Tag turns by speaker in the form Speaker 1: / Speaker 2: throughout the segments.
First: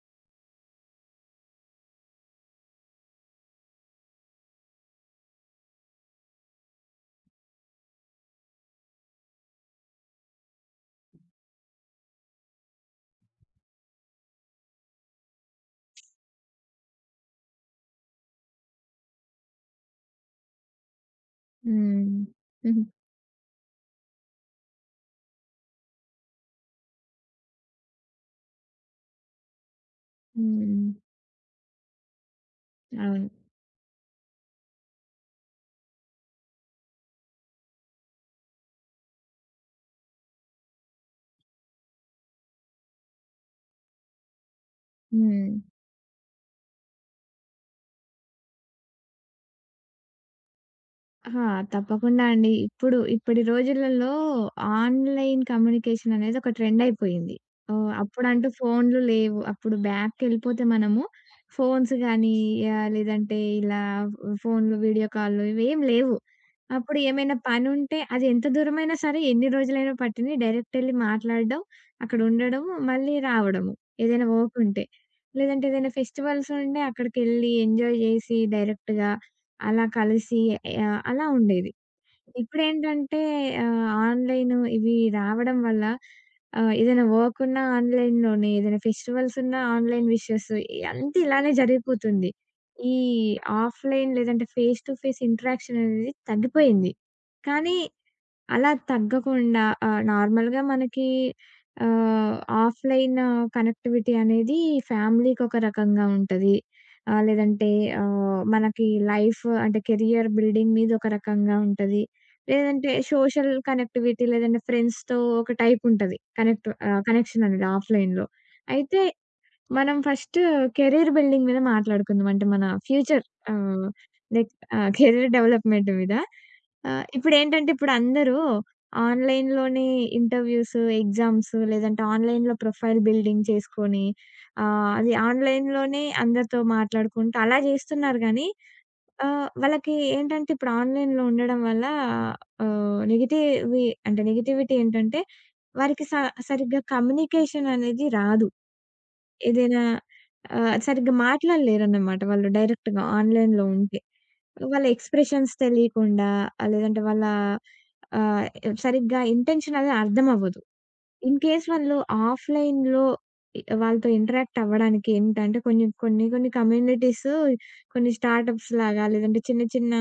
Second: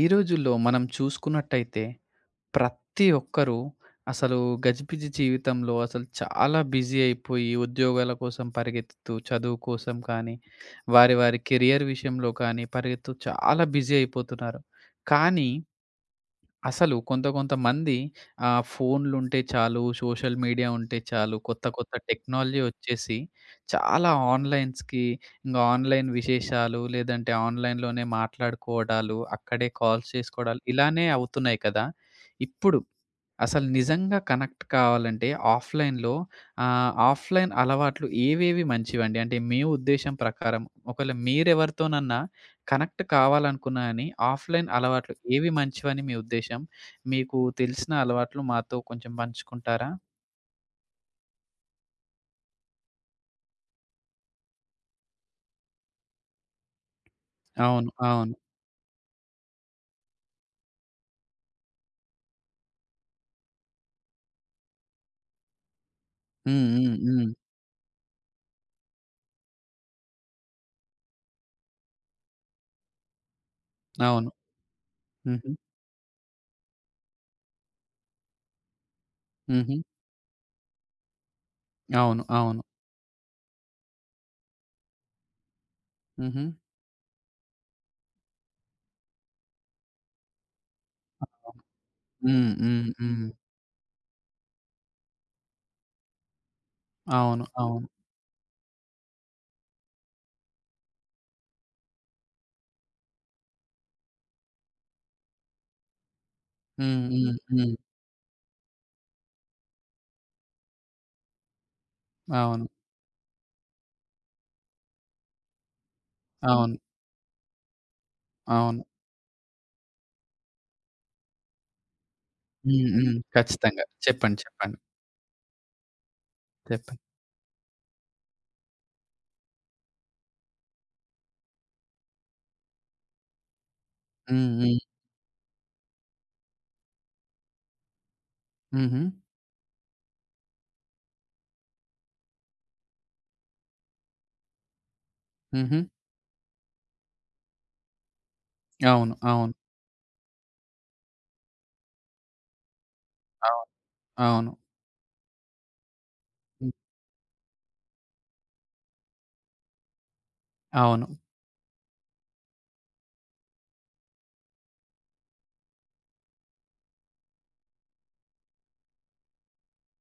Speaker 1: ఈ రోజుల్లో మనం చూసుకున్నట్టయితే ప్రతి ఒక్కరూ అసలు గజిబిజి జీవితంలో అసలు చాలా బిజీ అయిపోయి ఉద్యోగాల కోసం పరిగెత్తుతూ చదువు కోసం కానీ వారి వారి కెరియర్ విషయంలో కానీ పరిగెత్తు చాలా బిజీ అయిపోతున్నారు. కానీ అసలు కొంతమంది ఫోన్లుంటే చాలు, సోషల్ మీడియా ఉంటే చాలు, కొత్త కొత్త
Speaker 2: హ్మ్.
Speaker 1: టెక్నాలజీ
Speaker 2: హుహు.
Speaker 1: వచ్చేసి చాలా ఆన్‌లైన్స్‌కి, ఇంగ ఆన్‌లైన్ విశేషాలు లేదంటే ఆన్‌లైన్‌లోనే మాట్లాడుకోవడాలు, అక్కడే కాల్స్ చేసుకోవడాలు
Speaker 2: హ్మ్.
Speaker 1: ఇలానే అవుతున్నాయి కదా! ఇప్పుడు
Speaker 2: అవును.
Speaker 1: అసలు నిజంగా కనెక్ట్ కావాలంటే ఆఫ్‌లైన్‌లో ఆఫ్‌లైన్ అలవాట్లు ఏవేవి మంచివండి? అంటే మీ ఉద్దేశం ప్రకారం ఒకవేళ మీరెవరితోనన్నా కనెక్ట్ కావాలనుకున్నా అని ఆఫ్‌లైన్ అలవాట్లు ఏవి
Speaker 2: హ్మ్.
Speaker 1: మంచివని మీ ఉద్దేశం? మీకు తెలిసిన అలవాట్లు మాతో కొంచెం పంచుకుంటారా?
Speaker 2: ఆహా! తప్పకుండా అండి. ఇప్పుడు ఇప్పటి రోజులలో ఆన్‌లైన్ కమ్యూనికేషన్ అనేది ఒక ట్రెండ్ అయిపోయింది.
Speaker 1: అవును.
Speaker 2: ఓహ్!
Speaker 1: అవును.
Speaker 2: అప్పుడంటూ ఫోన్‌లు లేవు. అప్పుడు బ్యాక్‌కెళ్ళిపోతే మనము ఫోన్స్ గానీ, లేదంటే ఇలా ఫోన్‌లు, వీడియో కాల్‌లు ఇవేం లేవు.
Speaker 1: హ్మ్. హ్మ్.
Speaker 2: అప్పుడు
Speaker 1: హ్మ్.
Speaker 2: ఏమైనా పనుంటే అది ఎంత దూరమైనా సరే, ఎన్ని రోజులైనా పట్టింది డైరెక్ట్ ఎళ్లి మాట్లాడడం, అక్కడ ఉండడం, మళ్ళీ రావడము. ఏదైనా
Speaker 1: అవును.
Speaker 2: వర్క్ ఉంటే.
Speaker 1: హుహు.
Speaker 2: లేదంటే ఏదైనా ఫెస్టివల్స్ ఉంటే అక్కడికెళ్ళి ఎంజాయ్ జేసి డైరెక్ట్‌గా
Speaker 1: హుహు.
Speaker 2: అలా కలిసి అలా ఉండేది.
Speaker 1: అవును. అవును.
Speaker 2: ఇప్పుడేంటంటే ఆన్‌లైన్ ఇవి రావడం వల్ల
Speaker 1: హుహు.
Speaker 2: ఏదైనా వర్క్ ఉన్నా ఆన్‌లైన్‌లోనే, ఏదైనా ఫెస్టివల్స్ ఉన్నా ఆన్‌లైన్ విషెస్ అంతా ఇలానే జరిగిపోతుంది.
Speaker 1: హ్మ్. హ్మ్.
Speaker 2: ఈ
Speaker 1: హ్మ్.
Speaker 2: ఆఫ్‌లైన్ లేదంటే ఫేస్ టు ఫేస్ ఇంటరాక్షన్ అనేది తగ్గిపోయింది.
Speaker 1: అవును.
Speaker 2: కానీ
Speaker 1: అవును.
Speaker 2: అలా తగ్గకుండా నార్మల్‌గా మనకి ఆహ్, ఆఫ్‌లైన్ కనెక్టివిటీ అనేది ఫ్యామిలీకొక రకంగా ఉంటది.
Speaker 1: హ్మ్. హ్మ్.
Speaker 2: లేదంటే
Speaker 1: హ్మ్.
Speaker 2: మనకి లైఫ్ అంటే కెరియర్ బిల్డింగ్ మీద ఒక రకంగా ఉంటది.
Speaker 1: అవును.
Speaker 2: లేదంటే సోషల్ కనెక్టివిటీ లేదంటే ఫ్రెండ్స్‌తో ఒక టైప్ ఉంటది.
Speaker 1: అవును.
Speaker 2: కనెక్షన్ అనేది ఆఫ్‌లైన్‌లో.
Speaker 1: అవును.
Speaker 2: అయితే మనం ఫస్టు కెరీర్ బిల్డింగ్ మీద మాట్లాడుకుందాం. అంటే మన
Speaker 1: హ్మ్. హ్మ్.
Speaker 2: ఫ్యూచర్
Speaker 1: ఖచ్చితంగా.
Speaker 2: ఆహ్,
Speaker 1: చెప్పండి.
Speaker 2: లైక్
Speaker 1: చెప్పండి.
Speaker 2: కెరీర్ డెవలప్‌మెంట్ మీద.
Speaker 1: చెప్పండి.
Speaker 2: ఇప్పుడేంటంటే ఇప్పుడందరూ ఆన్‌లైన్‌లోనే ఇంటర్‌వ్యూస్, ఎగ్జామ్స్ లేదంటే ఆన్‌లైన్‌లో ప్రొఫైల్ బిల్డింగ్ చేసుకొని
Speaker 1: హ్మ్. హ్మ్.
Speaker 2: అది ఆన్‌లైన్‌లోనే అందరితో మాట్లాడుకుంటూ అలా జేస్తున్నారు గానీ,
Speaker 1: హుహు.
Speaker 2: ఆ! వాళ్ళకి ఏంటంటే ఇప్పుడు ఆన్‌లైన్‌లో ఉండడం వల్ల నెగెటివి అంటే నెగటివిటీ ఏంటంటే
Speaker 1: హుహు.
Speaker 2: వారికి సరిగ్గా కమ్యూనికేషన్ అనేది రాదు.
Speaker 1: అవును. అవును.
Speaker 2: ఏదైనా సరిగ్గా మాట్లాడలేరన్నమాట వాళ్ళు డైరెక్ట్‌గా ఆన్‌లైన్‌లో
Speaker 1: అవును.
Speaker 2: ఉంటే.
Speaker 1: అవును.
Speaker 2: వాళ్ళ ఎక్స్‌ప్రెషన్స్ తెలియకుండా
Speaker 1: హ్మ్.
Speaker 2: లేదంటే వాళ్ళ ఆహ్, సరిగ్గా ఇంటెన్షన్ అనేది అర్థమవ్వదు.
Speaker 1: అవును.
Speaker 2: ఇన్ కేస్ వాళ్ళు ఆఫ్‌లైన్‌లో వాళ్ళతో ఇంటరాక్ట్ అవ్వడానికి ఏంటంటే కొన్ని కొన్ని కొన్ని కమ్యూనిటీస్, కొన్ని స్టార్టప్స్ లాగా లేదంటే చిన్న చిన్న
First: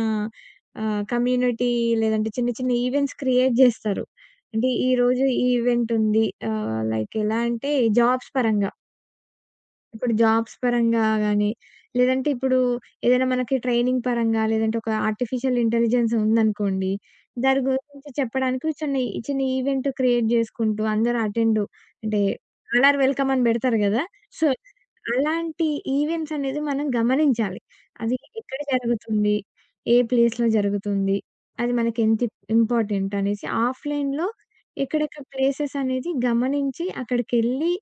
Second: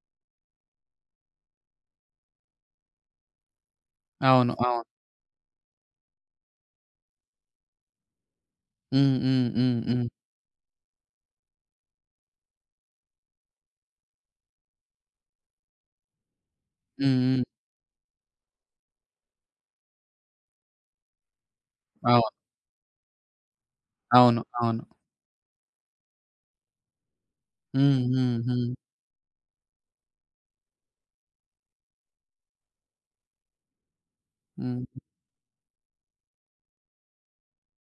Speaker 2: కమ్యూనిటీ లేదంటే చిన్న చిన్న ఈవెంట్స్ క్రియేట్ జేస్తారు.
Speaker 1: అవును.
Speaker 2: అంటే
Speaker 1: అవును.
Speaker 2: ఈరోజు ఈ ఈవెంట్ ఉంది. లైక్ ఎలా అంటే జాబ్స్ పరంగా.
Speaker 1: హ్మ్. హ్మ్. హ్మ్. హ్మ్.
Speaker 2: ఇప్పుడు జాబ్స్ పరంగా గాని, లేదంటే ఇప్పుడు ఏదైనా మనకి ట్రైనింగ్ పరంగా, లేదంటే ఒక ఆర్టిఫిషియల్ ఇంటెలిజెన్స్ ఉందనుకోండి.
Speaker 1: హ్మ్. హ్మ్.
Speaker 2: దాని గురించి చెప్పడానికి చిన్న చిన్న ఈవెంట్ క్రియేట్ చేసుకుంటూ అందరూ అటెండ్, అంటే
Speaker 1: అవును.
Speaker 2: అలర్ వెల్కమ్ అని పెడతారు కదా!
Speaker 1: అవును.
Speaker 2: సో,
Speaker 1: అవును.
Speaker 2: అలాంటి ఈవెంట్స్ అనేది మనం గమనించాలి.
Speaker 1: హ్మ్.
Speaker 2: అది
Speaker 1: హ్మ్.
Speaker 2: ఎక్కడ
Speaker 1: హ్మ్.
Speaker 2: జరుగుతుంది? ఏ ప్లేస్‌లో జరుగుతుంది? అది మనకి ఎంత ఇంపార్టెంట్ అనేసి ఆఫ్‌లైన్‌లో
Speaker 1: హ్మ్.
Speaker 2: ఎక్కడెక్కడ ప్లేసెస్ అనేది గమనించి అక్కడికెళ్ళి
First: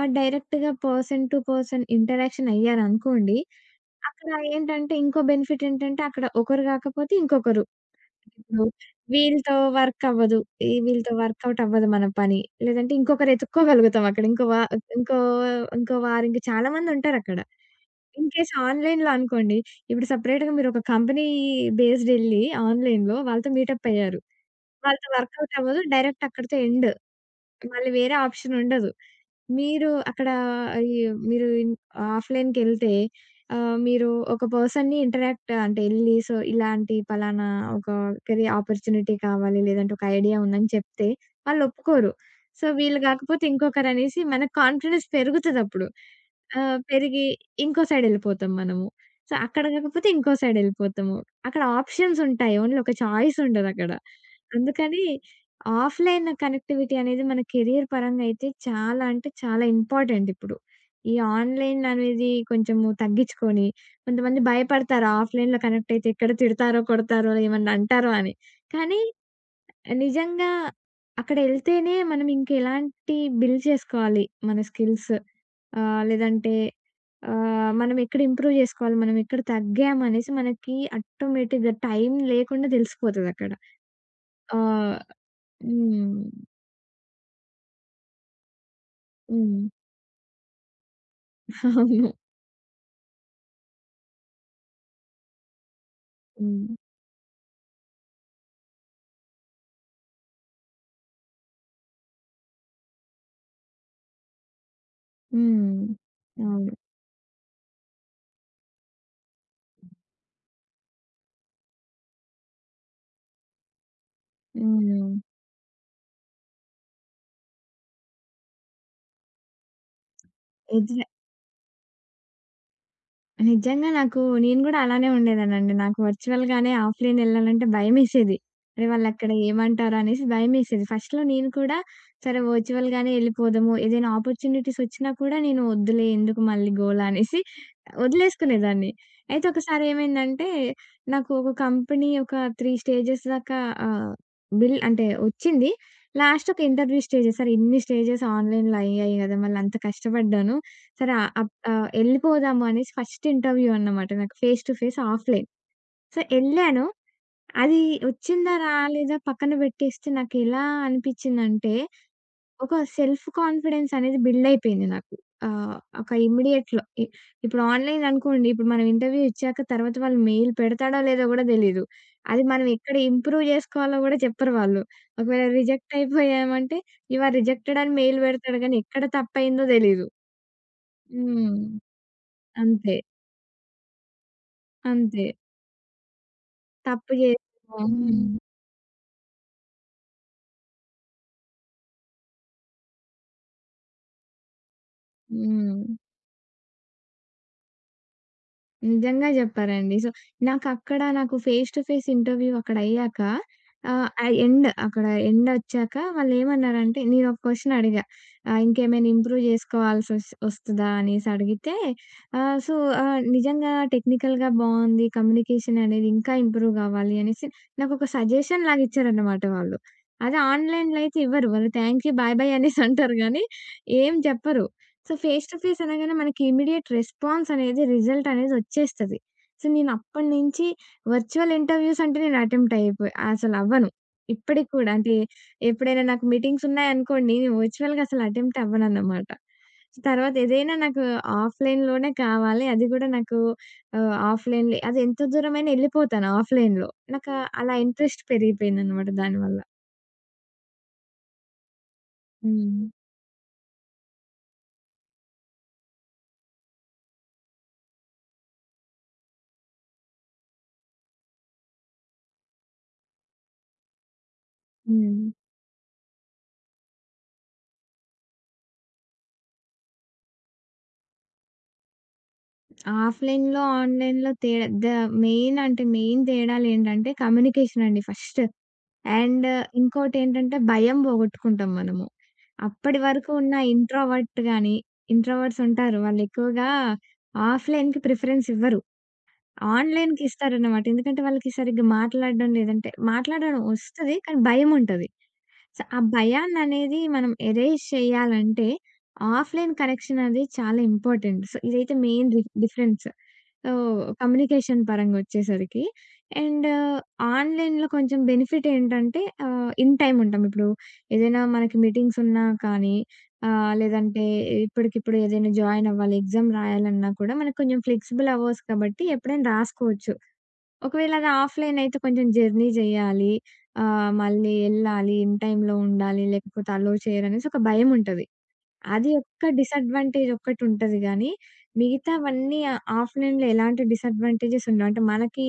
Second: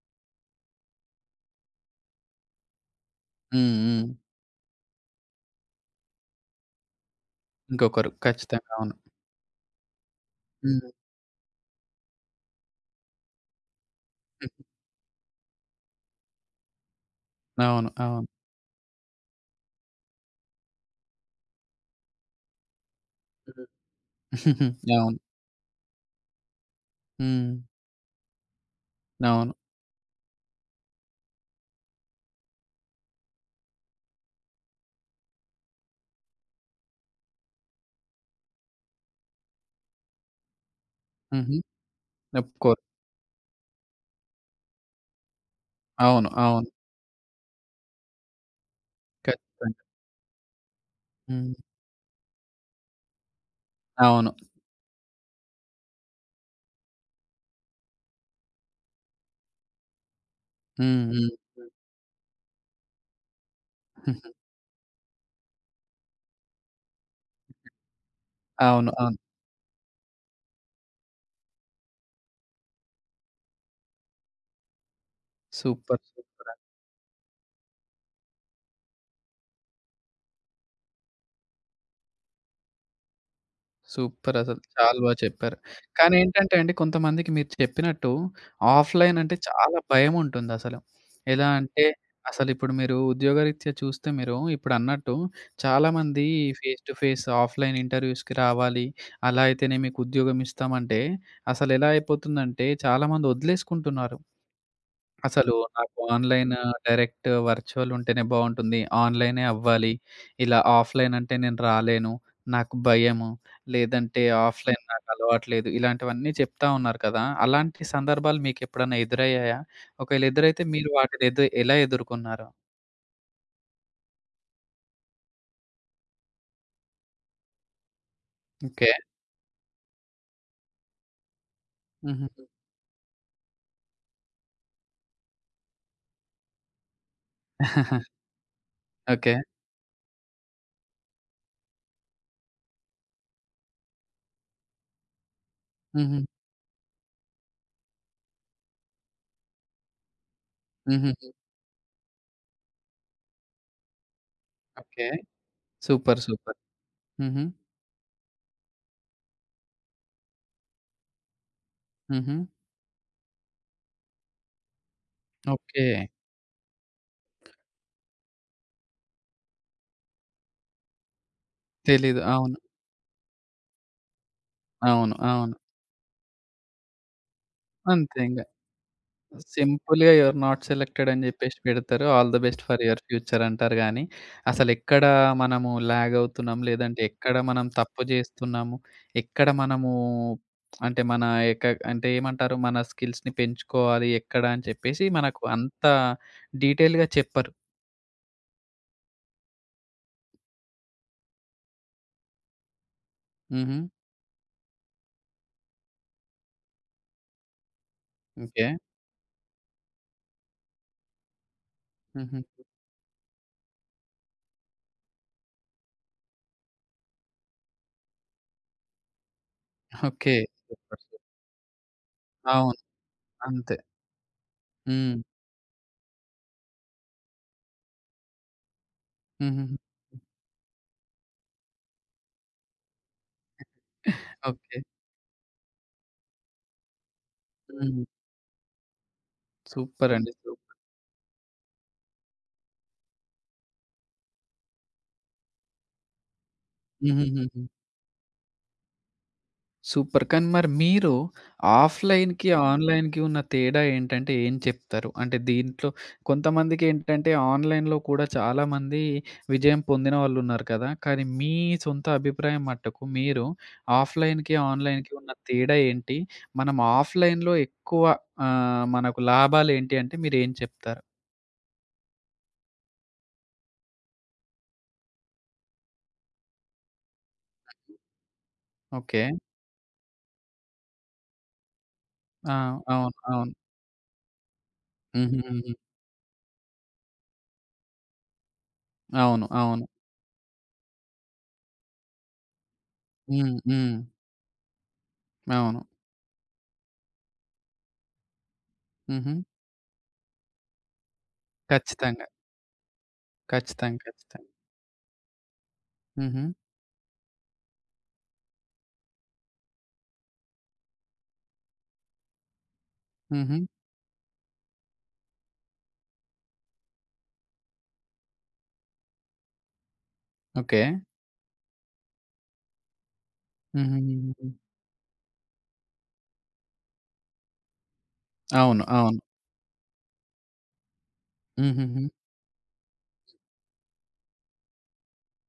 Speaker 2: ఆ! డైరెక్ట్‌గా పర్సన్ టు పర్సన్ ఇంటరాక్షన్ అయ్యారనుకోండి.
Speaker 1: హ్మ్. హ్మ్.
Speaker 2: అక్కడ ఏంటంటే, ఇంకో బెనిఫిట్ ఏంటంటే అక్కడ ఒకరు కాకపోతే ఇంకొకరు.
Speaker 1: ఇంకొకరు.
Speaker 2: ఇప్పుడు
Speaker 1: ఖచ్చితంగా. అవును.
Speaker 2: వీళ్ళతో వర్క్ అవ్వదు. ఈ
Speaker 1: హ్మ్.
Speaker 2: వీళ్ళతో వర్కౌట్ అవ్వదు మన పని. లేదంటే ఇంకొకరు ఎతుక్కోగలుగుతాం అక్కడ.
Speaker 1: హ్మ్.
Speaker 2: ఇంకో ఇంకో వారు ఇంక చాలా మందుంటారక్కడ.
Speaker 1: అవును. అవును.
Speaker 2: ఇన్‌కేస్ ఆన్‌లైన్‌లో అనుకోండి. ఇప్పుడు సెపరేట్‌గా మీరొక కంపెనీ బేస్డ్ ఎళ్లి ఆన్‌లైన్‌లో వాళ్ళతో మీటప్ అయ్యారు.
Speaker 1: హ్మ్.
Speaker 2: వాళ్ళతో
Speaker 1: అవును.
Speaker 2: వర్కౌట్ అవ్వదు. డైరెక్ట్ అక్కడితో ఎండ్.
Speaker 1: హ్మ్.
Speaker 2: మళ్ళీ వేరే ఆప్షన్ ఉండదు.
Speaker 1: అవును.
Speaker 2: మీరు అక్కడ ఈ మీరు ఇన్ ఆఫ్‌లైన్‌కెళ్తే మీరు ఒక పర్సన్‌ని ఇంటరాక్ట్ అంటే ఎళ్లి సో, ఇలాంటి పలానా ఒక కెరీర్ ఆపర్చునిటీ కావాలి, లేదంటే ఒక ఐడియా ఉందని చెప్తే
Speaker 1: హుహు.
Speaker 2: వాళ్ళు ఒప్పుకోరు.
Speaker 1: Of
Speaker 2: so,
Speaker 1: course.
Speaker 2: వీళ్ళు కాకపోతే ఇంకొకరనేసి మనకు కాన్ఫిడెన్స్ పెరుగుతదప్పుడు.
Speaker 1: అవును. అవును.
Speaker 2: పెరిగి ఇంకో సైడ్ ఎళ్ళిపోతాం మనము. సో, అక్కడ
Speaker 1: ఖచ్చితంగా.
Speaker 2: కాకపోతే ఇంకో సైడ్ ఎళ్ళిపోతాము.
Speaker 1: హ్మ్.
Speaker 2: అక్కడ ఆప్షన్స్ ఉంటాయి. ఓన్లీ ఒక చాయిస్ ఉండదక్కడ.
Speaker 1: అవును.
Speaker 2: అందుకని ఆఫ్‌లైన్ కనెక్టివిటీ అనేది మన కెరియర్ పరంగా అయితే చాలా, అంటే చాలా ఇంపార్టెంట్ ఇప్పుడు.
Speaker 1: హ్మ్.
Speaker 2: ఈ
Speaker 1: హ్మ్.
Speaker 2: ఆన్‌లైన్ అనేది కొంచెము తగ్గించుకొని, కొంతమంది భయపడతారు ఆఫ్‌లైన్‌లో కనెక్ట్ అయితే ఎక్కడ తిడతారో, కొడతారో, ఏమన్నా అంటారో అని.
Speaker 1: అవును.
Speaker 2: కానీ
Speaker 1: అవును.
Speaker 2: నిజంగా అక్కడెళ్తేనే మనం ఇంకెలాంటి బిల్డ్ చేసుకోవాలి మన స్కిల్స్.
Speaker 1: సూపర్.
Speaker 2: లేదంటే మనం ఎక్కడ ఇంప్రూవ్ జేసుకోవాలి, మనం ఎక్కడ తగ్గామనేసి మనకి ఆటోమేటిక్‌గా టైం లేకుండా తెలిసిపోతదక్కడ.
Speaker 1: సూపర్ అసలు.
Speaker 2: ఆహ్,
Speaker 1: చాలా బా చెప్పారు. కానీ
Speaker 2: హ్మ్.
Speaker 1: ఏంటంటే అండి కొంతమందికి మీరు చెప్పినట్టు ఆఫ్‌లైన్ అంటే
Speaker 2: హ్మ్.
Speaker 1: చాలా భయముంటుందసలు. ఎలా అంటే
Speaker 2: అవును.
Speaker 1: అసలిప్పుడు మీరు ఉద్యోగరీత్యా చూస్తే మీరు ఇప్పుడన్నట్టు చాలామంది
Speaker 2: హ్మ్.
Speaker 1: ఫేస్ టు ఫేస్ ఆఫ్‌లైన్ ఇంటర్వ్యూస్‌కి రావాలి. అలా అయితేనే మీకు ఉద్యోగం ఇస్తామంటే అసలెలా అయిపోతుందంటే చాలామంది వదిలేసుకుంటున్నారు. అసలు
Speaker 2: హ్మ్.
Speaker 1: నాకు ఆన్‌లైన్
Speaker 2: అవును.
Speaker 1: డైరెక్ట్ వర్చువల్ ఉంటేనే బావుంటుంది. ఆన్‌లైనే అవ్వాలి. ఇలా ఆఫ్‌లైన్ అంటే నేను రాలేను. నాకు భయము. లేదంటే ఆఫ్‌లైన్ నాకు
Speaker 2: హ్మ్.
Speaker 1: అలవాట్లేదు. ఇలాంటివన్నీ చెప్తా ఉన్నారు కదా! అలాంటి సందర్భాలు మీకెప్పుడన్నా ఎదురయ్యాయా? ఒకవేళ ఎదురైతే మీరు
Speaker 2: నిజ
Speaker 1: వాటిని ఎలా ఎదుర్కొన్నారు?
Speaker 2: నిజంగా నాకు నేను గూడా అలానే ఉండేదాన్నండి. నాకు వర్చువల్‌గానే ఆఫ్‌లైన్ ఎళ్ళాలంటే భయమేసేది. అరె!
Speaker 1: ఓకే.
Speaker 2: వాళ్ళక్కడ ఏమంటారో అనేసి భయమేసేది. ఫస్ట్‌లో నేను కూడా
Speaker 1: హుహు.
Speaker 2: సరే వర్చువల్‌గానే ఎళ్ళిపోదాము. ఏదైనా ఆపర్చునిటీస్ వచ్చినా కూడా నేను వద్దులే, ఎందుకు మళ్ళీ గోల అనేసి వదిలేసుకునేదాన్ని.
Speaker 1: ఓకే.
Speaker 2: అయితే ఒకసారి ఏమైందంటే, నాకు ఒక కంపెనీ ఒక 3 స్టేజెస్ దాకా ఆహ్, బిల్ అంటే వచ్చింది.
Speaker 1: హుహు.
Speaker 2: లాస్ట్ ఒక ఇంటర్వ్యూ స్టేజెస్, సరే ఇన్ని స్టేజెస్ ఆన్‌లైన్‌లో అయ్యాయి గదా! మళ్ళీ అంత కష్టపడ్డాను.
Speaker 1: హుహు.
Speaker 2: సరే ఎళ్ళిపోదాము అనేసి ఫస్ట్ ఇంటర్వ్యూ అన్నమాట. నాకు face to face
Speaker 1: okay.
Speaker 2: Offline.
Speaker 1: Super.
Speaker 2: So,
Speaker 1: super.
Speaker 2: ఎళ్ళాను.
Speaker 1: హుహు.
Speaker 2: అది వచ్చిందా రాలేదా పక్కన పెట్టేస్తే నాకెలా అనిపించిందంటే
Speaker 1: హుహు.
Speaker 2: ఒక సెల్ఫ్ కాన్ఫిడెన్స్ అనేది బిల్డ్ అయిపోయింది నాకు. ఆహ్,
Speaker 1: ఓకే.
Speaker 2: ఒక ఇమ్మీడియేట్‌లో. ఇప్పుడు ఆన్‌లైన్ అనుకోండి, ఇప్పుడు మనం ఇంటర్వ్యూ ఇచ్చాక తర్వాత వాళ్ళు మెయిల్ పెడతాడో లేదో గూడా తెలీదు.
Speaker 1: తెలీదు.
Speaker 2: అది
Speaker 1: అవును.
Speaker 2: మనం ఎక్కడ ఇంప్రూవ్ జేసుకోవాలో గూడా చెప్పరు వాళ్ళు.
Speaker 1: అవును.
Speaker 2: ఒకవేళ
Speaker 1: అవును.
Speaker 2: రిజెక్ట్ అయిపోయామంటే, యు ఆర్ రిజెక్టెడ్ అని
Speaker 1: అంతే
Speaker 2: మెయిల్
Speaker 1: ఇంగ.
Speaker 2: పెడతాడు గానీ, ఎక్కడ తప్పయిందో తెలీదు.
Speaker 1: సింపుల్‌గా యూఆర్ నాట్ సెలెక్టెడ్ అని
Speaker 2: హ్మ్.
Speaker 1: జెప్పేసి పెడతారు. ఆల్ ద బెస్ట్ ఫర్
Speaker 2: అంతే.
Speaker 1: యువర్ ఫ్యూచర్ అంటారు గానీ, అసలెక్కడ
Speaker 2: అంతే.
Speaker 1: మనము లాగ్ అవుతున్నాం, లేదంటే
Speaker 2: తప్పు
Speaker 1: ఎక్కడ మనం
Speaker 2: జేసాము.
Speaker 1: తప్పు
Speaker 2: హ్మ్.
Speaker 1: జేస్తున్నాము, ఎక్కడ మనము అంటే మన యొక్క అంటే ఏమంటారు? మన స్కిల్స్‌ని పెంచుకోవాలి ఎక్కడ అని చెప్పేసి మనకు అంత
Speaker 2: హ్మ్.
Speaker 1: డీటెయిల్‌గా చెప్పరు.
Speaker 2: నిజంగా జెప్పారండి. సో, నాకు ఫేస్ టు ఫేస్ ఇంటర్వ్యూ అక్కడయ్యాక
Speaker 1: హుహు.
Speaker 2: ఆ ఎండ్ అక్కడ ఎండొచ్చాక వాళ్ళేమన్నారంటే నేనొక క్వెషన్ అడిగా.
Speaker 1: ఓకే.
Speaker 2: ఇంకేమైనా ఇంప్రూవ్ ఒస్తదా అనేసి అడిగితే
Speaker 1: హుహు.
Speaker 2: సో, నిజంగా టెక్నికల్‌గా బావుంది. కమ్యూనికేషన్ అనేది ఇంకా ఇంప్రూవ్ గావాలి అనేసి నాకొక సజెషన్ లాగా ఇచ్చారన్నమాట వాళ్ళు.
Speaker 1: ఓకే.
Speaker 2: అదే
Speaker 1: సూపర్.
Speaker 2: ఆన్‌లైన్‌లో
Speaker 1: సూపర్.
Speaker 2: అయితే ఇవ్వరు. వాళ్ళు థాంక్ యూ, బాయ్ బాయ్
Speaker 1: అవును.
Speaker 2: అనేసి అంటారు గానీ
Speaker 1: అంతే.
Speaker 2: ఏం చెప్పరు. సో,
Speaker 1: హ్మ్.
Speaker 2: ఫేస్ టు ఫేస్ అనగానే మనకి ఇమ్మీడియేట్ రెస్పాన్స్ అనేది, రిజల్ట్ అనేది వచ్చేస్తది. సో,
Speaker 1: హుహుహు.
Speaker 2: నేనప్పటి నుంచి వర్చువల్ ఇంటర్‌వ్యూస్ అంటే నేను అటెంప్ట్ అయిపోయి అసలవ్వను. ఇప్పటికి
Speaker 1: ఓకే.
Speaker 2: కూడా అంటే ఎప్పుడైనా నాకు మీటింగ్స్ ఉన్నాయనుకోండి నేను వర్చువల్‌గా
Speaker 1: హ్మ్.
Speaker 2: అసలు అటెంప్ట్ అవ్వనన్నమాట.
Speaker 1: సూపర్ అండి.
Speaker 2: తర్వాత ఏదైనా నాకు ఆఫ్‌లైన్‌లోనే కావాలి. అది కూడా నాకు ఆఫ్‌లైన్‌లే అది ఎంత దూరమైనా ఎళ్ళిపోతాను ఆఫ్‌లైన్‌లో. నాకు
Speaker 1: హుహుహుహు.
Speaker 2: అలా ఇంట్రెస్ట్ పెరిగిపోయిందన్నమాట దానివల్ల.
Speaker 1: సూపర్. కానీ మరి మీరు ఆఫ్‌లైన్‌కి,
Speaker 2: హ్మ్.
Speaker 1: ఆన్‌లైన్‌కి ఉన్న తేడా ఏంటంటే ఏం చెప్తారు? అంటే దీంట్లో కొంతమందికేంటంటే ఆన్‌లైన్‌లో కూడా చాలామంది విజయం పొందిన వాళ్ళున్నారు కదా! కానీ మీ సొంత అభిప్రాయం మట్టుకు మీరు ఆఫ్‌లైన్‌కి, ఆన్‌లైన్‌కి
Speaker 2: హ్మ్.
Speaker 1: ఉన్న తేడా ఏంటి? మనం ఆఫ్‌లైన్‌లో ఎక్కువ మనకు లాభాలేంటి అంటే మీరేం చెప్తారు?
Speaker 2: ఆఫ్‌లైన్‌లో, ఆన్‌లైన్‌లో తేడా ద మెయిన్ అంటే మెయిన్ తేడాలేంటంటే కమ్యూనికేషన్ అండి ఫస్ట్.
Speaker 1: ఓకే.
Speaker 2: అండ్ ఇంకోటేంటంటే భయం పోగొట్టుకుంటాం మనము.
Speaker 1: ఆ!
Speaker 2: అప్పటి
Speaker 1: అవును.
Speaker 2: వరకు
Speaker 1: అవును.
Speaker 2: ఉన్న ఇంట్రోవర్ట్ గాని,
Speaker 1: హుహు.
Speaker 2: ఇంట్రోవర్ట్స్
Speaker 1: హుహు.
Speaker 2: ఉంటారు. వాళ్ళెక్కువగా ఆఫ్‌లైన్‌కి ప్రిఫరెన్స్ ఇవ్వరు.
Speaker 1: అవును. అవును.
Speaker 2: ఆన్‌లైన్‌కి ఇస్తారన్నమాట. ఎందుకంటే వాళ్ళకి సరిగ్గా మాట్లాడడం లేదంటే
Speaker 1: హ్మ్.
Speaker 2: మాట్లాడడం
Speaker 1: హ్మ్.
Speaker 2: వస్తది. కానీ భయముంటది.
Speaker 1: అవును.
Speaker 2: సో, ఆ భయాన్ననేది మనం ఎరేజ్ చేయాలంటే,
Speaker 1: హుహు.
Speaker 2: ఆఫ్‌లైన్ కరెక్షన్ అనేది చాలా ఇంపార్టెంట్. సో, ఇదైతే
Speaker 1: ఖచ్చితంగా.
Speaker 2: Main difference.
Speaker 1: ఖచ్చితంగా. ఖచ్చితంగా.
Speaker 2: కమ్యూనికేషన్ పరంగా వచ్చేసరికి.
Speaker 1: హుహు.
Speaker 2: అండ్ ఆన్‌లైన్‌లో కొంచెం బెనిఫిట్ ఏంటంటే ఇన్ టైమ్ ఉంటాం. ఇప్పుడు ఏదైనా మనకి మీటింగ్స్ ఉన్నా కానీ
Speaker 1: హుహు.
Speaker 2: లేదంటే ఇప్పటికిప్పుడు ఏదైనా జాయిన్ అవ్వాలి, ఎగ్జామ్ రాయాలన్నా కూడా మనకు కొంచెం ఫ్లెక్సిబుల్ అవర్స్ కాబట్టి ఎప్పుడైనా రాసుకోవచ్చు.
Speaker 1: ఓకే.
Speaker 2: ఒకవేళ అది ఆఫ్‌లైన్ అయితే కొంచెం జర్నీ జేయాలి.
Speaker 1: హుహుహుహు.
Speaker 2: మళ్ళీ ఎళ్ళాలి, ఇన్ టైమ్‌లో ఉండాలి, లేకపోతే అలో చేయరనేసి ఒక భయముంటది.
Speaker 1: అవును.
Speaker 2: అది
Speaker 1: అవును.
Speaker 2: ఒక్క డిసడ్వాంటేజ్ ఒక్కటుంటది గానీ,
Speaker 1: హుహుహు.
Speaker 2: మిగతావన్నీ ఆఫ్‌లైన్‌లో ఎలాంటి డిసడ్వాంటేజెస్ ఉండవు. అంటే మనకి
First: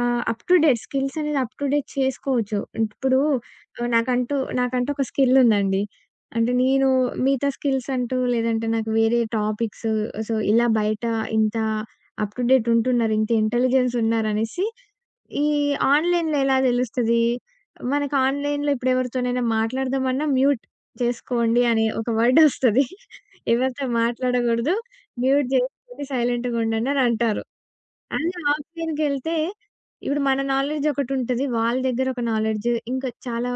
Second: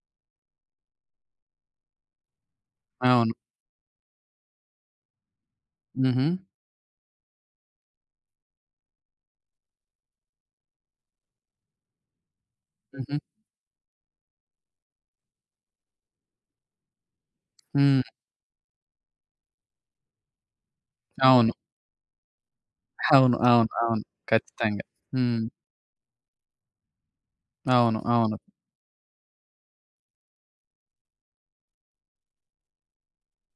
Speaker 2: అప్ టు డేట్ స్కిల్స్ అనేది అప్ టు డేట్ చేసుకోవచ్చు. ఇప్పుడు
Speaker 1: అవును.
Speaker 2: నాకంటూ నాకంటూ ఒక స్కిల్లుందండి.
Speaker 1: హుహు.
Speaker 2: అంటే నేను మిగతా స్కిల్స్ అంటూ లేదంటే నాకు వేరే టాపిక్స్, సో, ఇలా బయట ఇంత అప్ టు డేట్ ఉంటున్నారు,
Speaker 1: హుహు.
Speaker 2: ఇంత ఇంటెలిజెన్స్ ఉన్నారనేసి ఈ ఆన్‌లైన్‌లో ఎలా తెలుస్తది?
Speaker 1: హ్మ్.
Speaker 2: మనకు ఆన్‌లైన్‌లో ఇప్పుడు ఎవరితోనైనా మాట్లాడదామన్నా మ్యూట్
Speaker 1: అవును.
Speaker 2: చేసుకోండి అనే ఒక వర్డ్ ఒస్తది.
Speaker 1: అవును. అవును.
Speaker 2: ఎవరితో
Speaker 1: అవును.
Speaker 2: మాట్లాడగూడదు.
Speaker 1: ఖచ్చితంగా. హ్మ్.
Speaker 2: మ్యూట్ జేసుకొని సైలెంట్‌గా ఉండండి అని అంటారు.
Speaker 1: అవును.
Speaker 2: అదే
Speaker 1: అవును.
Speaker 2: ఆఫ్‌లైన్‌కెళ్తే ఇప్పుడు మన నాలెడ్జ్ ఒకటుంటది. వాళ్ళ దగ్గర ఒక నాలెడ్జ్ ఇంకా చాలా,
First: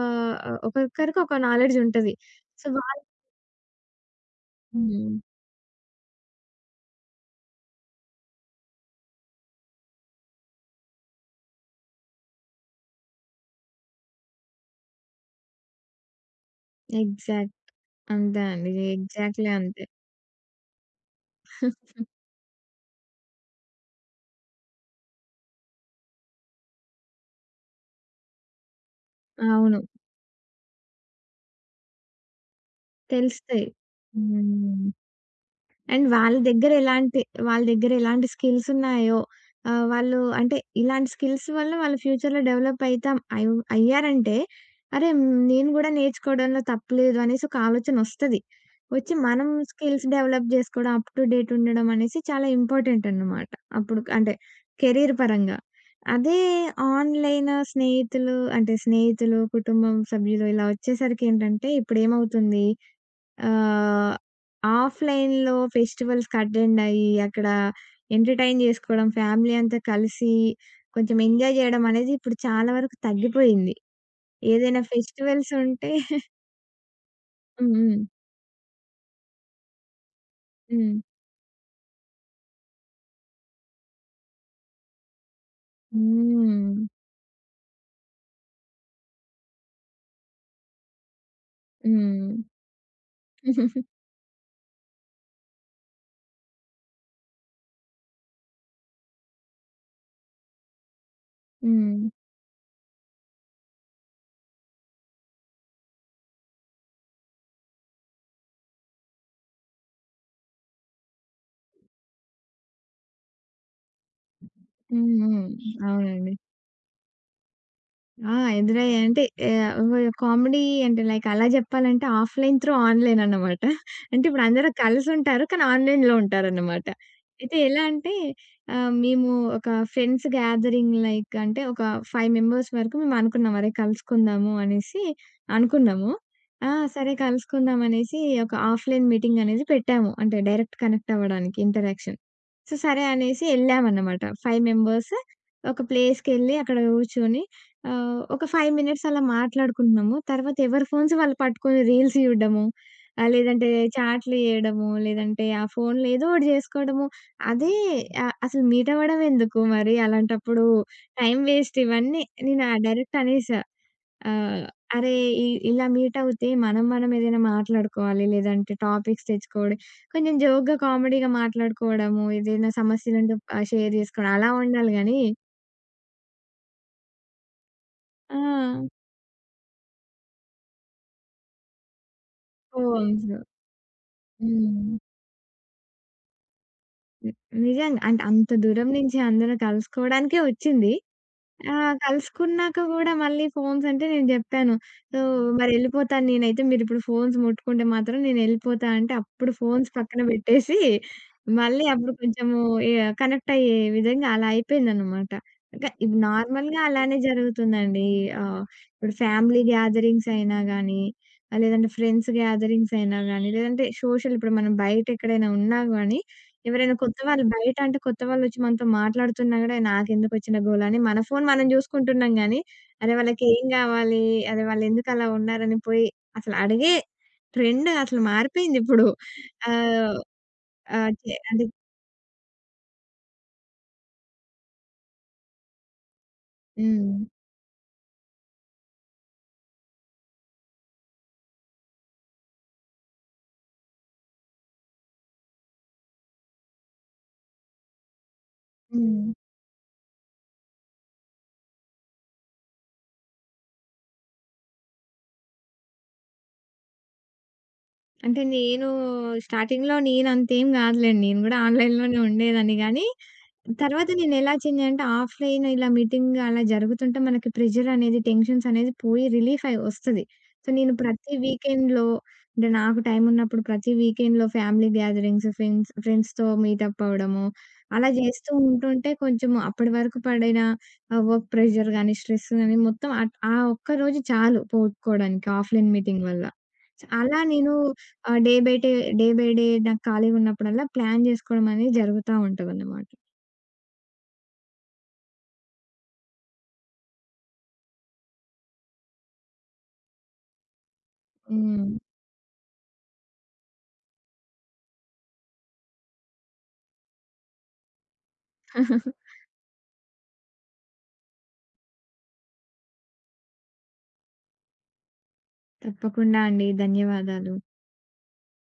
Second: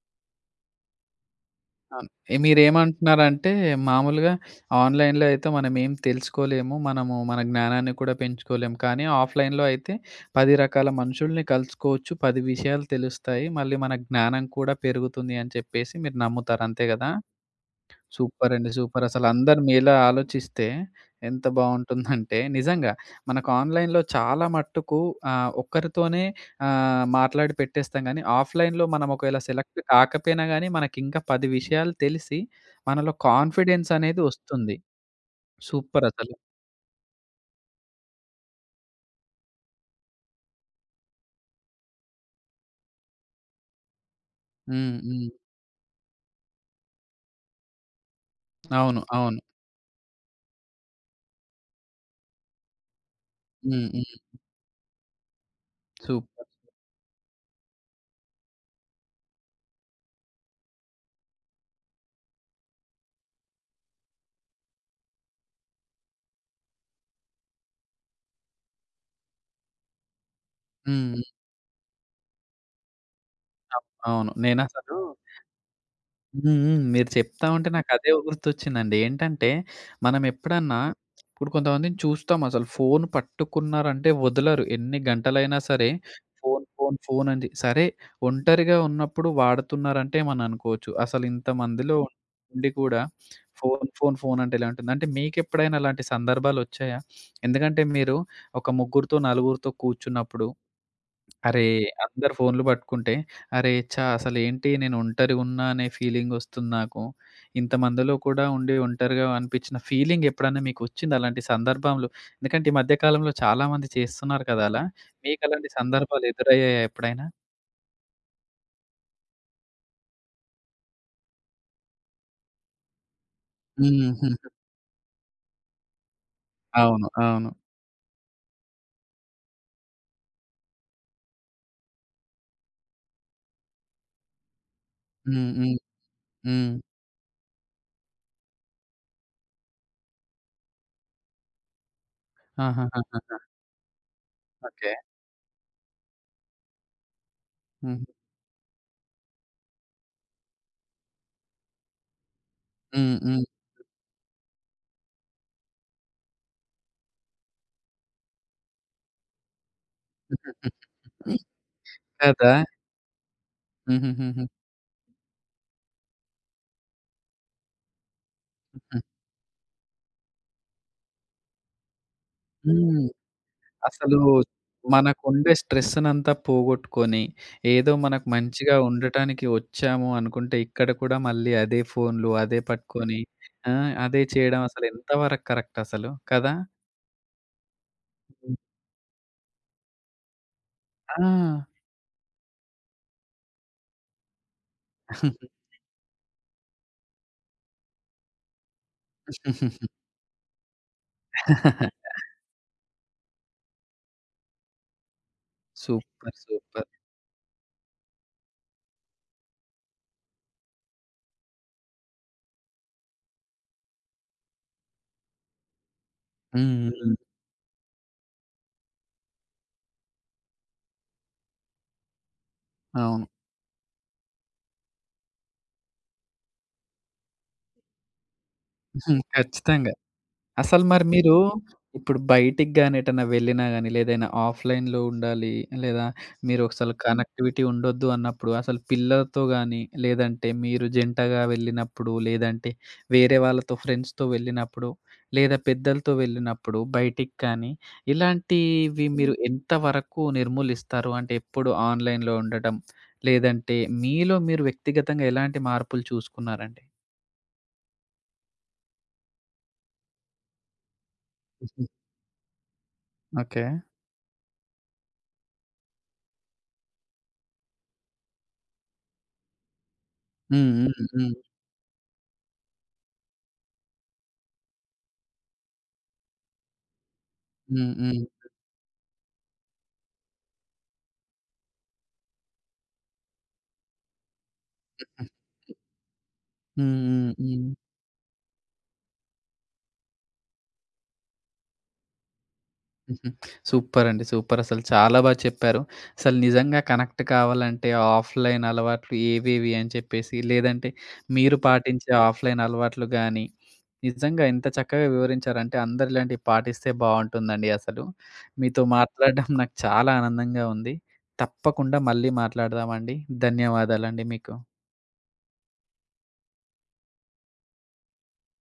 Speaker 2: ఒక్కొక్కరికి ఒక నాలెడ్జ్
Speaker 1: అవును.
Speaker 2: ఉంటది.
Speaker 1: ఎ
Speaker 2: సో, వాళ్ళు
Speaker 1: మీరేమంటున్నారంటే మామూలుగా
Speaker 2: హ్మ్.
Speaker 1: ఆన్‌లైన్‌లో అయితే మనమేం తెలుసుకోలేము. మనము మన జ్ఞానాన్ని కూడా పెంచుకోలేము. కానీ ఆఫ్‌లైన్‌లో అయితే 10 రకాల మనుషుల్ని కలుసుకోవచ్చు. 10 విషయాలు తెలుస్తాయి. మళ్ళీ మన జ్ఞానం కూడా పెరుగుతుంది అని చెప్పేసి మీరు నమ్ముతారు. అంతే గదా!
Speaker 2: ఎగ్జాక్ట్. అంతే
Speaker 1: సూపర్ అండి.
Speaker 2: అండి.
Speaker 1: సూపర్.
Speaker 2: ఎగ్జాక్ట్‌లీ
Speaker 1: అసలందరు
Speaker 2: అంతే.
Speaker 1: మీలా ఆలోచిస్తే ఎంత బావుంటుందంటే నిజంగా మనకు ఆన్‌లైన్‌లో చాలా మట్టుకు ఒక్కరితోనే మాట్లాడి పెట్టేస్తాం గానీ, ఆఫ్‌లైన్‌లో మనం ఒకవేళ
Speaker 2: అవును.
Speaker 1: సెలెక్ట్ కాకపోయినా గానీ, మనకింకా 10 విషయాలు తెలిసి మనలో
Speaker 2: తెలుస్తాయి.
Speaker 1: కాన్ఫిడెన్స్ అనేది వస్తుంది.
Speaker 2: హ్మ్. అండ్
Speaker 1: సూపర్ అసలు.
Speaker 2: వాళ్ళ దగ్గర ఎలాంటి స్కిల్స్ ఉన్నాయో వాళ్ళు అంటే ఇలాంటి స్కిల్స్ వల్ల వాళ్ళు ఫ్యూచర్‌లో డెవలప్ అయితాం అయ్ అయ్యారంటే,
Speaker 1: హ్మ్.
Speaker 2: అరే!
Speaker 1: హ్మ్.
Speaker 2: నేను గూడా నేర్చుకోవడంలో తప్పులేదు అనేసి ఒక ఆలోచన ఒస్తది.
Speaker 1: అవును.
Speaker 2: వచ్చి
Speaker 1: అవును.
Speaker 2: మనం స్కిల్స్ డెవలప్ జేసుకోవడం, అప్ టు డేట్ ఉండడం అనేసి చాలా ఇంపార్టెంట్ అన్నమాట.
Speaker 1: హ్మ్.
Speaker 2: అప్పుడు
Speaker 1: హ్మ్.
Speaker 2: అంటే కెరీర్ పరంగా. అదే
Speaker 1: సూపర్.
Speaker 2: ఆన్‌లైన్ స్నేహితులు అంటే స్నేహితులు, కుటుంబం సభ్యులు ఇలా వచ్చేసరికి ఏంటంటే ఇప్పుడేమవుతుంది, ఆహ్, ఆఫ్‌లైన్‌లో ఫెస్టివల్స్‌కి అటెండ్ అయ్యి, అక్కడ ఎంటర్‌టైన్ జేసుకోవడం, ఫ్యామిలీ అంతా కలిసి
Speaker 1: హ్మ్.
Speaker 2: కొంచెం
Speaker 1: హ్మ్.
Speaker 2: ఎంజాయ్ జేయడం అనేది ఇప్పుడు చాలా వరకు తగ్గిపోయింది.
Speaker 1: అవ్ అవును.
Speaker 2: ఏదైనా
Speaker 1: నేనసలు
Speaker 2: ఫెస్టివల్స్ ఉంటే
Speaker 1: హ్మ్. హ్మ్. మీరు చెప్తా ఉంటే
Speaker 2: హ్మ్.
Speaker 1: నాకదే గుర్తొచ్చిందండి. ఏంటంటే, మనం ఎప్పుడన్నా
Speaker 2: హ్మ్.
Speaker 1: ఇప్పుడు కొంతమందిని చూస్తాం అసలు ఫోను పట్టుకున్నారంటే వదలరు. ఎన్ని గంటలైనా సరే ఫోను,
Speaker 2: హ్మ్.
Speaker 1: ఫోను, ఫోను అని సరే ఒంటరిగా ఉన్నప్పుడు వాడుతున్నారంటే మనం అనుకోవచ్చు. అసలు
Speaker 2: హ్మ్.
Speaker 1: ఇంతమందిలో
Speaker 2: హ్మ్.
Speaker 1: ఉండి కూడా ఫోను, ఫోను, ఫోను అంటే ఎలా ఉంటుంది? అంటే మీకెప్పుడైనా అలాంటి సందర్భాలొచ్చాయా? ఎందుకంటే మీరు ఒక ముగ్గురితో, నలుగురితో కూర్చున్నప్పుడు అరే!
Speaker 2: హ్మ్.
Speaker 1: అందరు ఫోన్‌లు పట్టుకుంటే, అరే! ఛ! అసలేంటి నేను ఒంటరిగున్నా అనే ఫీలింగొస్తుంది నాకు. ఇంతమందిలో కూడా ఉండి ఒంటరిగా అనిపించిన ఫీలింగ్ ఎప్పుడన్నా మీకొచ్చిందా అలాంటి సందర్భంలో? ఎందుకంటే ఈ మధ్య కాలంలో చాలామంది చేస్తున్నారు కదా అలా.
Speaker 2: హ్మ్. హ్మ్.
Speaker 1: మీకలాంటి సందర్భాలు
Speaker 2: అవునండి.
Speaker 1: ఎదురయ్యాయా ఎప్పుడైనా?
Speaker 2: ఆ! ఎదురయ్యాయి. అంటే ఆహ్, వ కామెడీ అంటే లైక్ అలా జెప్పాలంటే ఆఫ్‌లైన్ త్రూ ఆన్‌లైన్ అన్నమాట.
Speaker 1: ఉమ్, హ్మ్.
Speaker 2: అంటే ఇప్పుడు
Speaker 1: హుహు.
Speaker 2: అందరూ కలిసుంటారు. కానీ ఆన్‌లైన్‌లో ఉంటారన్నమాట.
Speaker 1: అవును. అవును.
Speaker 2: అయితే ఎలా అంటే మేము ఒక ఫ్రెండ్స్ గ్యాదరింగ్, లైక్ అంటే ఒక 5 మెంబర్స్ వరకు మేము అనుకున్నాం. అరే! కలుసుకుందాము అనేసి
Speaker 1: హ్మ్. హ్మ్.
Speaker 2: అనుకున్నాము.
Speaker 1: హ్మ్.
Speaker 2: ఆ! సరే కలుసుకుందాం అనేసి ఒక ఆఫ్‌లైన్ మీటింగ్ అనేది పెట్టాము. అంటే డైరెక్ట్ కనెక్ట్ అవ్వడానికి ఇంటరాక్షన్. సో, సరే
Speaker 1: ఆహాహాహాహా!
Speaker 2: అనేసి ఎళ్ళామన్నమాట. 5
Speaker 1: ఓకే.
Speaker 2: మెంబర్స్ ఒక ప్లేస్‌కెళ్ళి అక్కడ గూర్చొని
Speaker 1: హుహు.
Speaker 2: ఒక 5 మినిట్స్ అలా మాట్లాడుకుంటున్నాము. తర్వాత ఎవరి ఫోన్స్ వాళ్ళు పట్టుకొని రీల్స్ చూడడము.
Speaker 1: హ్మ్. హ్మ్.
Speaker 2: లేదంటే చాట్లు చేయడము, లేదంటే ఆ ఫోన్‌లో ఏదో ఒకటి చేసుకోవడము. అదే అసలు మీట్ అవ్వడం ఎందుకు మరి అలాంటప్పుడు, టైం వేస్ట్ ఇవన్నీ.
Speaker 1: కదా!
Speaker 2: నేను డైరెక్ట్ అనేసా.
Speaker 1: హుహుహుహు.
Speaker 2: ఆహ్, "అరే! ఇలా మీట్ అవుతే మనం మనం ఏదైనా మాట్లాడుకోవాలి. లేదంటే టాపిక్స్ తెచ్చుకోవడం, కొంచెం జోక్‌గా, కామెడీగా మాట్లాడుకోవడము, ఏదైనా
Speaker 1: హ్మ్.
Speaker 2: సమస్యలుంటే షేర్
Speaker 1: అసలు
Speaker 2: చేసుకోవడం అలా ఉండాలి గానీ."
Speaker 1: మనకుండే స్ట్రెస్‌నంతా పోగొట్టుకొని, ఏదో మనకు
Speaker 2: ఆ!
Speaker 1: మంచిగా ఉండటానికి వచ్చాము అనుకుంటే, ఇక్కడ కూడా మళ్ళీ అదే ఫోన్‌లు, అదే పట్టుకొని
Speaker 2: పోమ్స్.
Speaker 1: ఆ! అదే చేయడం అసలు
Speaker 2: హ్మ్.
Speaker 1: ఎంతవరకు కరెక్ట్ అసలు కదా!
Speaker 2: హ్మ్. నిజంగా. అంటే అంత
Speaker 1: హ్మ్.
Speaker 2: దూరం నుంచి అందరూ కలుసుకోవడానికే వచ్చింది.
Speaker 1: ఆ!
Speaker 2: కలుసుకున్నాక గూడా మళ్ళీ ఫోన్స్ అంటే నేను జెప్పాను. సో, మరెళ్ళిపోతాను నేనైతే, మీరిప్పుడు ఫోన్స్ ముట్టుకుంటే మాత్రం నేనెళ్ళిపోతా అంటే అప్పుడు ఫోన్స్ పక్కన బెట్టేసి మళ్ళీ అప్పుడు కొంచెము ఎ కనెక్ట్ అయ్యే విధంగా అలా అయిపోయిందనమాట. ఇంక ఇవి
Speaker 1: సూపర్.
Speaker 2: నార్మల్‌గా
Speaker 1: సూపర్.
Speaker 2: అలానే జరుగుతుందండి. ఆహ్, ఇప్పుడు ఫ్యామిలీ గ్యాదరింగ్స్ అయినా గానీ, లేదంటే ఫ్రెండ్స్ గ్యాదరింగ్స్ అయినా గానీ, లేదంటే సోషల్ ఇప్పుడు మనం బయటెక్కడైనా ఉన్నా గానీ,
Speaker 1: హ్మ్.
Speaker 2: ఎవరైనా
Speaker 1: హ్మ్.
Speaker 2: కొత్త వాళ్ళు బయట అంటే కొత్త వాళ్ళొచ్చి మనతో మాట్లాడుతున్నా గూడా నాకెందుకొచ్చిన గోల అని మన ఫోను మనం జూసుకుంటున్నాం గానీ, అరే!
Speaker 1: అవును.
Speaker 2: వాళ్ళకేం గావాలి? అరే! వాళ్ళెందుకలా ఉన్నారని పోయి అసలు అడిగే ట్రెండ్ అసలు మారిపోయిందిప్పుడు.
Speaker 1: హ్మ్. ఖచ్చితంగా.
Speaker 2: ఆహ్,
Speaker 1: అసలు మరి
Speaker 2: ఆహ్, చే
Speaker 1: మీరు
Speaker 2: అంటే
Speaker 1: ఇప్పుడు బయటికి గాని, ఎటన్నా వెళ్ళినా గాని, లేదా ఏదైనా ఆఫ్‌లైన్‌లో ఉండాలి, లేదా మీరు అసలు
Speaker 2: హ్మ్.
Speaker 1: కనెక్టివిటీ ఉండొద్దు అన్నప్పుడు, అసలు పిల్లలతో గాని, లేదంటే మీరు జంటగా వెళ్ళినప్పుడు, లేదంటే వేరే వాళ్ళతో ఫ్రెండ్స్‌తో వెళ్ళినప్పుడు, లేదా పెద్దలతో వెళ్ళినప్పుడు బయటికి కానీ, ఇలాంటివి
Speaker 2: హ్మ్.
Speaker 1: మీరు ఎంతవరకు నిర్మూలిస్తారు? అంటే ఎప్పుడు ఆన్‌లైన్‌లో ఉండటం, లేదంటే మీలో మీరు వ్యక్తిగతంగా ఎలాంటి మార్పులు చూసుకున్నారండి?
Speaker 2: అంటే నేను స్టార్టింగ్‌లో నేనంతేం గాదులేండి. నేను గూడా
Speaker 1: హుహు.
Speaker 2: ఆన్‌లైన్‌లోనే ఉండేదాన్ని గానీ
Speaker 1: ఓకే.
Speaker 2: తర్వాత నేనెలా చేంజ్ అయ్యానంటే ఆఫ్‌లైన్ ఇలా మీటింగ్ అలా జరుగుతుంటే మనకి ప్రెషర్ అనేది, టెన్షన్స్ అనేది పోయి రిలీఫ్ అయి ఒస్తది. సో,
Speaker 1: హ్మ్.
Speaker 2: నేను
Speaker 1: హ్మ్.
Speaker 2: ప్రతి
Speaker 1: హ్మ్.
Speaker 2: వీకెండ్‌లో, అంటే నాకు టైమ్ ఉన్నప్పుడు ప్రతి వీకెండ్‌లో ఫ్యామిలీ గ్యాదరింగ్స్, ఫ్రెండ్స్‌తో మీటప్ అవ్వడము,
Speaker 1: హ్మ్.
Speaker 2: అలా
Speaker 1: హ్మ్.
Speaker 2: చేస్తూ ఉంటుంటే కొంచెం అప్పటి వరకు పడిన వర్క్ ప్రెషర్ గాని, స్ట్రెస్ గాని మొత్తం అట్ ఆ ఒక్కరోజు చాలు పోగొట్టుకోవడానికి ఆఫ్‌లైన్ మీటింగ్ వల్ల.
Speaker 1: హ్మ్.
Speaker 2: సో,
Speaker 1: హ్మ్.
Speaker 2: అలా
Speaker 1: హ్మ్.
Speaker 2: నేను ఆహ్, day by day, day by day నాకు ఖాళీగా ఉన్నప్పుడల్లా ప్లాన్ జేసుకోవడం అనేది జరుగుతా ఉంటదన్నమాట.
Speaker 1: హుహు. సూపరండి. సూపర్. అసలు చాలా బా చెప్పారు. అసలు నిజంగా కనెక్ట్ కావాలంటే ఆఫ్‌లైన్ అలవాట్లు ఏవేవి అని చెప్పేసి, లేదంటే మీరు
Speaker 2: హ్మ్.
Speaker 1: పాటించే ఆఫ్‌లైన్ అలవాట్లు గాని, నిజంగా ఎంత చక్కగా వివరించారంటే అందరూ ఇలాంటివి పాటిస్తే బావుంటుందండి అసలు. మీతో మాట్లాడడం నాకు చాలా ఆనందంగా ఉంది. తప్పకుండా మళ్ళీ మాట్లాడదామండి. ధన్యవాదాలండి మీకు.
Speaker 2: తప్పకుండా అండి. ధన్యవాదాలు.